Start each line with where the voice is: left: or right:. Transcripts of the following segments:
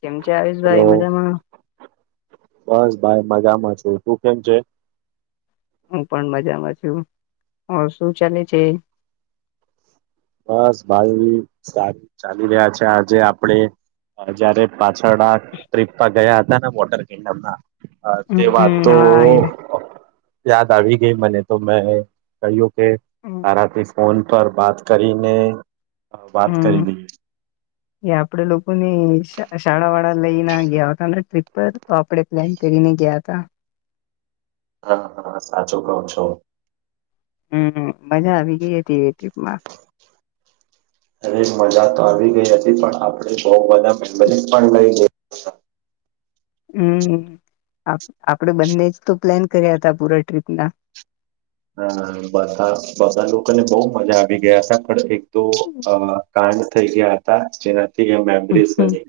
left: કેમચ આવીસ
right: હલો
left: ભાઈ મજામાં
right: બસ ભાઈ મજામાં છે તું કેમ છે?
left: હું પણ મજામાં છું હું શું ચાલે છે?
right: બસ ભાઈ સારુ ચાલી રહ્યા છે આજે આપડે જયારે પા છડા ટ્રીપ ગયા હતા ના ના વોટર કેડમ ના.. હા તે વાત
left: હમ
right: તો
left: હા એ
right: યાદ આવી ગઈ મને તો મે કહીઓ કે આારથી ફોન પર બાત કરીને હ વાત કરી
left: હમ
right: નહી.
left: એ આપડે લોકોને શાળા વાળા લઈને ગયા તને ટ્રીપ પર તો આપડણે પ્લાન કરીને ગયા હતા.
right: હા હા સાચું કઉ છો.
left: હમ મજા આવી ગઈ હતી એ ટ્રીપ માં.
right: હરે મજા તો આવી ગઈ હતી પણ આપણે બહ બધા મેમ્બરી પણ લઈ હતા.
left: હમ આપણેે બંને જ તો પ્લાન કર્યા હતા પૂરા ટ્રીપના
right: અ બધા બધા લોકોને બહ મજા આવી ગયા હતા પણ એક તો અ કાંડ થઈ ગયા હતા છે. ઠીક મેબરીઝ બની.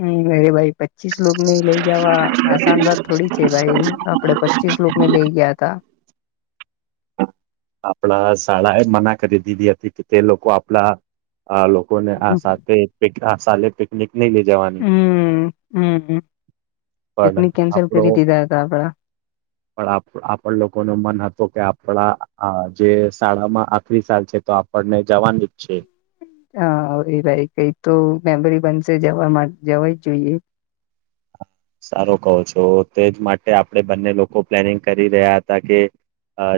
left: હમ અરે ભાઈ પછી પચીસ લોકો ને લઈ જવા આસાન વાત થોડી છે ભાઈ આપડે પચીસ લોકો ને લઈ ગયા હતાં
right: આપણા શાળા એ મના કરી દીધી હતી કે તે લોકો આપણા આ લોકોને આ
left: હમ
right: સાથે આાસલે પિકનિક નઈ લઈ જવાની
left: હમ
right: પણ
left: પિકનિક કેન્સલ
right: આપડો
left: કરી દીધા હતા આપડા
right: પણ આપણ લોકો ન મન હત કે આપડા હા જે શાળામાં આખરી સાલ છે તો આપણને જવાની જ છે.
left: હા એ ભાઈ કઈ તો મેમરી બનશે જવા માટે જવાજ જોઈએ.
right: સારો કહો છો તેજ માટે આપણેે બંને લોકો પ્લેનિંગ કરી રહ્યા હતા કે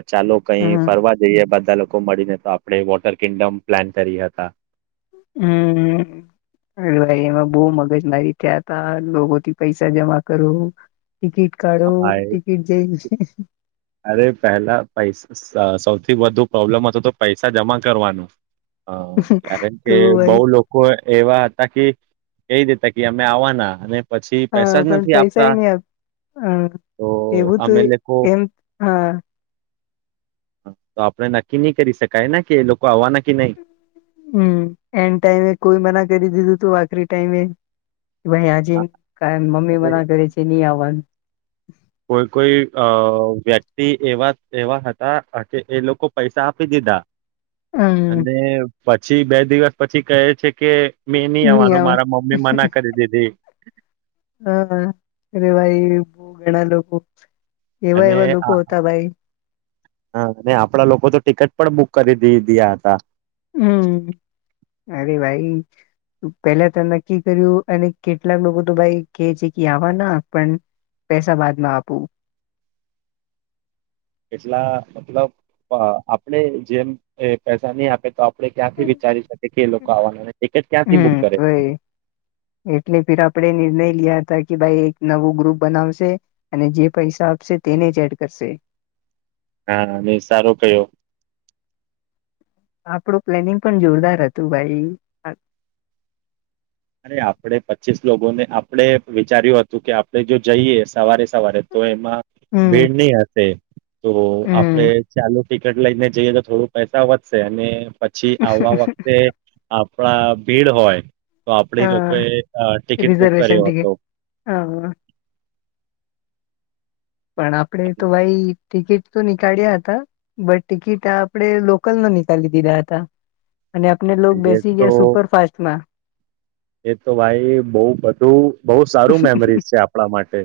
right: ચાલો કઈ
left: હમ
right: ફરવા જઈએ બધા મળીને તો આપણે વોટર કિંગડમ પ્લાન કરી હતા.
left: હમ અ ભાઈ એમાં બહ મગજ મારી થયા તા લોકોથી પૈસા જમા કરો. ટિકિટ
right: હા
left: કાઢો
right: ભાઈ
left: ટિકિટ જઈ
right: અરે પહેલા પૈસા સૌથી વધુ પ્રોબ્લમ હતો તો પૈસા જમા કરવાનું.. હ કારણ કે
left: તો ભાઈ
right: બહુ લોકો એવા હતા કે કહી દેતા કે અમે આવવાના અને પછી
left: હા
right: પૈસા જ
left: પણ
right: નથી
left: પૈસાય
right: આપતા
left: નહી આપ
right: તો
left: હ એવું
right: અમે
left: તોું
right: લોકો
left: એમ હા
right: તો આપડણે નક્કી નહી કરી શકાય ને કે એ લોકો આવવાના કે નહીં.
left: હમ એન્ડ ટાઈમે કોઈ મના કરી દીધું તું આખરી ટાઈમે ભાઈ
right: હા
left: આજજીન ક મમ્મી
right: અરે
left: મના કરે છે નહી આવવા..
right: કોઈ કોઈ અ વ્યક્તિ એવા એવા હતા કે એ લોકો પૈસા આપી દીધા
left: હમ
right: અને પછી બે દિવસ પછી કહે છે. કે મેં નહી આવવાનું મારા મમ્મી મના કરી દીધી
left: હા અરે ભાઈ બહ ઘણા લોકો એવા
right: અને
left: એવા
right: હ
left: લોકો હતા ભાઈ
right: અને આપડા લોકો તો ટિકટ પણ બુક કરી દી દય હતા
left: હમ. અરે ભાઈ પેલા તો નક્કી કર્યું અને કેટલાક લોકો તો ભાઈ કેહે છે કે આવવા ના પણ પૈસા બાદમાં આપું
right: એટલા મતલબ આપણે જેમ પૈસા નહી આપે તો આપણે ક્યાંથી વિચારી શકી કે લોકો આવવાના ટિકિટ ક્યાંથી બુક
left: હમ
right: કરે
left: આપણે નિર્ણય લીયા હતા કે ભાઈ એક નવું ગ્રુપ બનાવશે અને જે પૈસા આપશે તેને જ એડ કરશે
right: હા અને સારો કયો
left: આપડું પ્લેનિંગ પણ જોરદાર હતું ભાઈ
right: અરે આપડે પચીસ લોકોને આપણે વિચાર્યું હતું કે આપણે જો જઈએ સવારે સવારે તો એમ માં
left: હમ
right: ભીડ નહી હશે તો આપડે
left: હમ
right: ચાલુ ટિકિટ લઈને જઈએ તો થોડું પૈસા વધશે અને પછી આવવા વખતે થોડા ભીડ હોય તો આપડી લોકોએ
left: હ
right: ટિકિટ બુક
left: રિઝર્વેશન
right: કર્યો હતો
left: ટિકિટ હ પણ આપડે તો ભાઈ ટિકિટ તો નીકાળ્યા હતા બટ ટિકિટ આપણેે લોકલનો નીકાલી દીધા હતા અને આપને લોક
right: એ
left: બેસી
right: તો
left: ગયા સુપરફાસ્ટમાં
right: એ તો ભાઈ બહ બધું બહુ સારું મેમરી છે આપણા માટે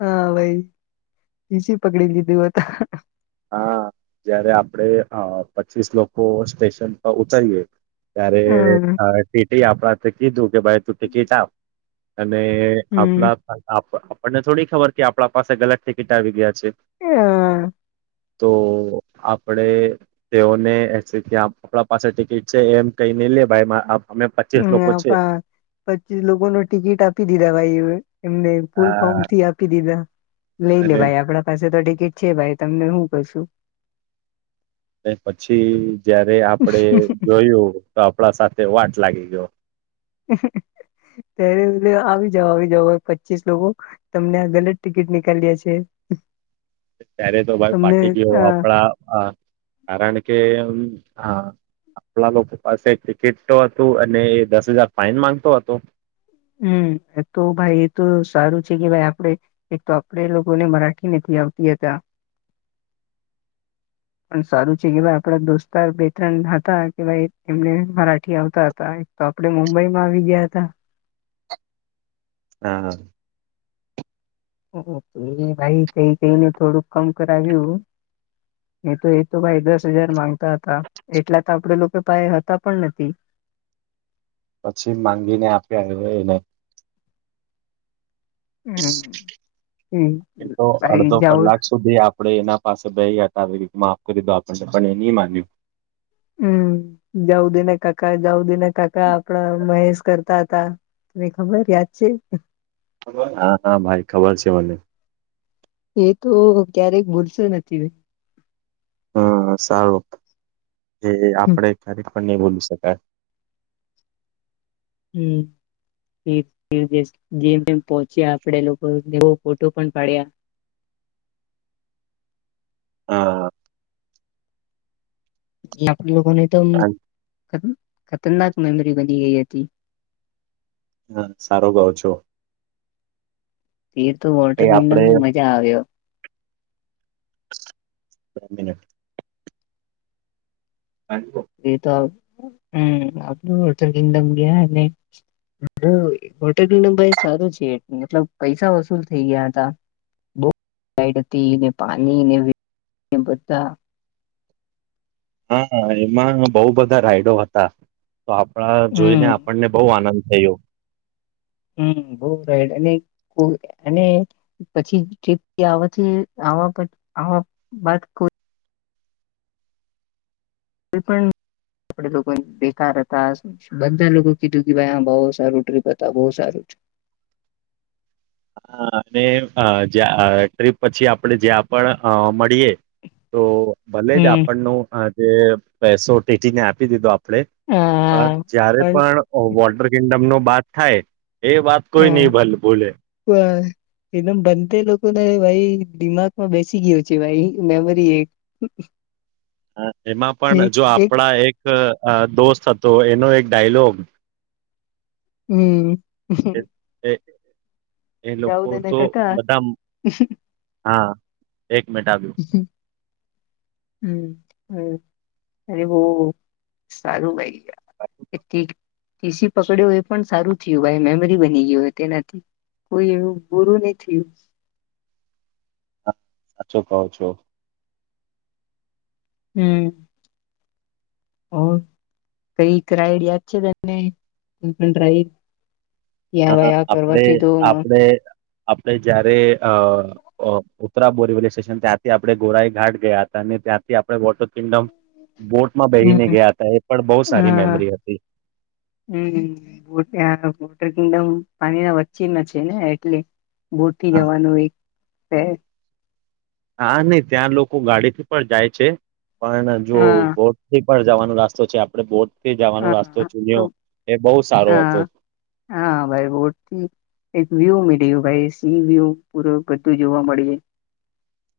left: હા ભાઈ બીજી પકડી લીધું હતા.
right: હા જયારે આપડે પચીસ લોકો સ્ટેશન પર ઉતારીયએ
left: હમ
right: ત્યારે એ આપણાથી દુ ભાઈ તું ટિકિટ આપ અને
left: હમ
right: આપણા અપણને થોડી ખબર કે આપડા પાસે ગલત ટિકિટ આવી ગયા છે.
left: [inaudible]
right: તો આપડે તેઓને આપણા પાસે ટિકિટ છે એમ કહીને લે ભાઈ અમે પચીસ લોકો
left: હમ
right: છે
left: પચીસ લોકોનો ટિકિટ આપી દીધા ભાઈ એમને પૂલ
right: હા
left: પમથી આપી દીધા. લઈ લે
right: અને
left: ભાઈ આપડા પાસે તો છે ભાઈ તમને હું કેસુ.
right: એ પછી જયારે આપડે જોયું તો આપડા સાથે વાટ લાગી ગયો.
left: ત્યારે આવી જાવો આવી જાવો પચીસ લોકો તમને આ ગલત ટિકિટ નીકાલ્યા છે.
right: ત્યારે તો ભાઈ
left: તમને
right: ફાટી ગયો
left: અ
right: આપડા કારણ કે એમ હા આપડા લોકો પાસે ટિકિટ તો હતી અને એ દસ હજાર ફાઇન માંગતો હતો.
left: હમ એ તો ભાઈ એ તો સારું છે કે ભાઈ આપડે એક તો આપડે લોકોને મરાઠી નથી આવતી હતા પણ સારું છે કે આપડા દોસ્તાર બે ત્રણ હતા કે ભાઈ એમને મરાઠી આવતા હતા એક તો આપડે મુંબઈમાં આવી ગયા હતા.
right: હા હા.
left: ઓ તો એ ભાઈ કઈ કઈને થોડુંક કમ કરાવ્યું એ તો એ તો ભાઈ દસ હજાર માંગતા હતા એટલા તો આપડે લોકો પાહે હતા પણ નથી.
right: પછી માંગીને આપ્યા એવુને.
left: હમ હમ,
right: એ તો
left: ભાઈ
right: અડધો
left: જાઉ
right: કલાક સુધી આપડે એના પાસે બેયી હતા બેયી. માફ કરી દીધું આપણને પણ એ ની માન્યું.
left: હમ જાવ દિને કાકા જાવ દિને કાકા આપણે મહેશ કરતા તાય તને ખબર યાદ છે.
right: હા હા ભાઈ ખબર છે મને.
left: એ તો ક્યારેક ભૂલશે નથી
right: હમ સારું એ
left: હમ
right: આપડે ખ પણ નહી બોલી શકાય.
left: હમ જેમ જેમ પહોંચ્યા આપડે લોકો એવો ફોટો પણ પાડ્યા.
right: હા
left: એ આપ લોકોને. તમ કહી. ખતરનાક મેમરી બની ગઈ હતી.
right: હા સારો ગઉ છો
left: એ તો
right: એ
left: વોટર
right: આપડે
left: કિંગડમમાં મજા આવ્યો
right: બે મિનિટ
left: એ તો હમ આપડું હોટલ કિંગડમ ગયા ને હોટલ કિંગડ સારું છે મતલબ પૈસા વસૂલ થઈ ગયા હતા [unintelligible]
right: હા એમાં બઉ બધા રાઈડર હતા. તો આપણા જોઈ ને
left: હમ
right: આપણને બહુ આનંદ થયો.
left: હમ બઉ સારુ અને કોઈ અને પછી જેટલા આવે છે [unintelligible] આવવા બાદ કો કોઈ પણ આપ લોકો બેકાર હતા બધા લોકો કીધું કે ભાઈ હા બહુ સારું ટ્રીપ હતા બહુ સારું છે.
right: હા અને જ્યાં ટ્રીપ પછી આપડે જ્યાં પણ મળીએે તો ભલે જ
left: હમ
right: આપણને અ જે પૈસો પીટી ને આપી દીધા. પડે પર જયારે પણ વોટર કિંગડમ નો બાદ થાય એ વાત કોઈ નહી ભલે બોલે
left: એમ બન લોકોને ભાઈ દિમાગમાં બેસી ગયયો છે ભાઈ મેમરી એક.
right: હા એમાં પણ જો આપડા એક અ દોસ્ત હતો એનો એક ડાયલોગ
left: હમ.
right: એ એ એ લોકો
left: જાઉદ અને
right: તો
left: કાકા
right: બધા હા. એક મિટ આવ્યું [inaudible]
left: હમ હમ અરે બહ સારું ભાઈ. ખછથી. ટીસી પકડ્યો એ પણ સારું થયું ભાઈ મેમરી બની ગય હોય તેનાથી કોઈ એવું બૂરું નહી થયું.
right: સાચો કહો છો.
left: હમ કઈ કરઇડ યા છે તને. આ
right: હ
left: ભાઈ આ
right: આપણે
left: કરવાથી તો
right: આપણે આપણે જયારે અ બોરીલી સ્ટેશન ત્યાંથી આપણે ગોરાઈ ઘાટ ગયા હતા અને ત્યાંથી આપણે વોટર કિંગડમ બોટમાં બેહીને
left: હમ્મ-હમ્મ.
right: ગયા હતા એ પણ બહુ સારી
left: હમ્મ
right: મેમરી હતી
left: બ બોટ કિડમ પાણી ના વચ્ચેમાં છે ને એટલે બોટથી
right: હા
left: જવાનું એક. [unintelligible]
right: હા નહ ત્યાં લોકો ગાડી થી પણ જાય છે. પણ જો
left: હા
right: ભૌધિક જવાનો રસ્તો છે આપડણે બોટ સારો
left: હા-હા.
right: હતો
left: હા ભવતી વ્યૂ મીળ્યું ભાઈ સી વ્યૂ પૂ બધું જોવા મળએ.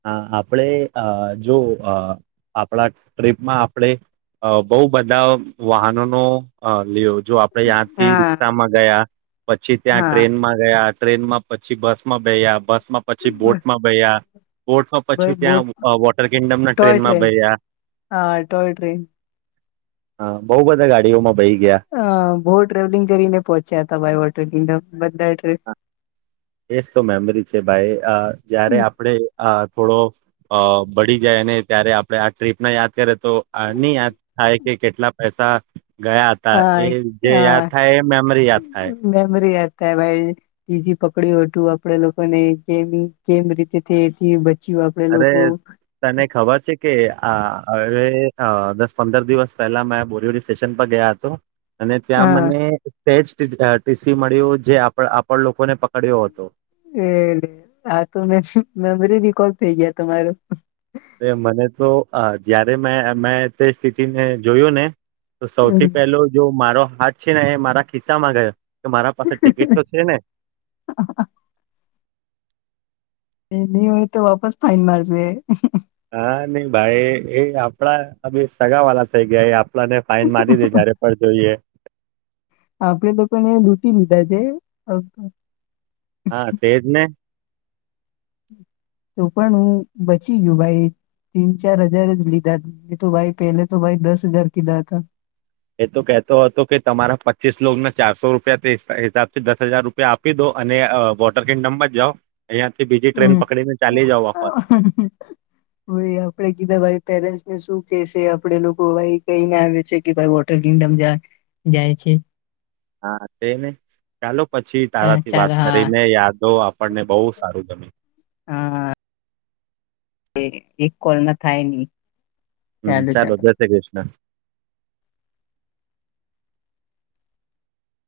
right: હ આપણે અ જો આપણા ટ્રીપમાં આપડણે બહુ બધા વાહનોનો લી જો આપડે યાંથી
left: હા
right: રિક્ષામાં ગયા પછી ત્યાં
left: હા
right: ટ્રેન માં ગયા. ટ્રેન માં પછી બસ માં બેયા બસ માં પછી બોટમાં ગયા. બોર્ટમાં
left: ભાઈ
right: પછી
left: બોટ
right: ત્યાં વોટર કિંગડમના
left: ટોય
right: ટ્રેનમાં
left: ટ્રેન
right: બે્યા
left: હા ટોય ટ્રેન
right: હા બઉુ બધા ગાડીઓમાં બેહી ગયા
left: અ બહ ટ્રાવલિંગ કરીને પહોંચ્યા હતા બાય વોટલ કિન્ડમ બંધા ય ટ્રે [inaudible]
right: એજ તો મેમરી છે ભાઈ જયારે આપણે થોડો અ બળી જાય અને ત્યારે આપણે આ ટ્રીપ ના યાદ કરીએ તો આ ની યાદ થાય કે કેટલા પૈસા ગયા હતા
left: હા
right: એ જે યાદ થાય એ મેમરી યાદ થાય.
left: તં ભ બીજી પકડ્યું હતું આપડે લોકોને કેવી કેમ રીતે એ
right: અરે તને ખબર છે કે આ હવે અ દસ પંદર દિવસ પહેલા મે બોરવલી સ્ટેશન પર ગયા હતો. અને ત્યાં
left: હા
right: મને તેજ ટી ટી સી મળ્યું જે આપણ આપણ લોકોને પકડ્યો હતો.
left: એ આ તો મેમરી રીકડ થઈ ગયા તમાર.
right: અ મને તો અ જયારે મે મે તે સ્થિતિને જોયયો ને તો સૌથી પેલો જો મારો હા છે ને એ મારા ખિસ્સા માં ગયો. મારા પાસે ટિકિટ તો છે ને.
left: એ નહી હોય તો વાપસ ફાઇન મારશે.
right: હા નઈ ભાઈ એ આપડા અ સગા વાલા થઈ ગયા એઅપ ને ફાઈન મારી દે જયારે પણ જોઈએ.
left: આપડે લોકોને રૂટી લીધા છે.
right: હા તેજ ને.
left: તો પણ હું બચી ગયો ભાઈ તીન ચાર હજાર જ લીધા એ તો ભાઈ પહેલે તો ભાઈ દસ હજાર કીધા હતા.
right: એ તો કહેતો હતો કે તમારા પચીસ લોને ચારસો રૂપિયા હિસાબથી દસ હજાર રૂપિયા આપી દો અને અ વોટરકેડ કીન્ડોમજ જાઓ. અહિયાંથી બીજી ટ્રેન
left: હમ્મ
right: પકડીને ચાલી જાવ વાપસ
left: [unintelligible] ભાઈ આપણે કીધા ભાઈ ત્યારેજ શું કે છે આપડે લોકો ભાઈ કહીને આવે છે કે ભાઈ વોટર કિંગડમ જા જાય છે.
right: હા તે ને ચાલો. પછી તારાથી
left: ચાલ
right: વાત
left: હા
right: કરીને યાદો આપણને બહુ સારું ગમ્યું.
left: હા એક કોલમાં થાય નહી.
right: હમ્મ ચાલો જય શ્રી કૃષ્ણ.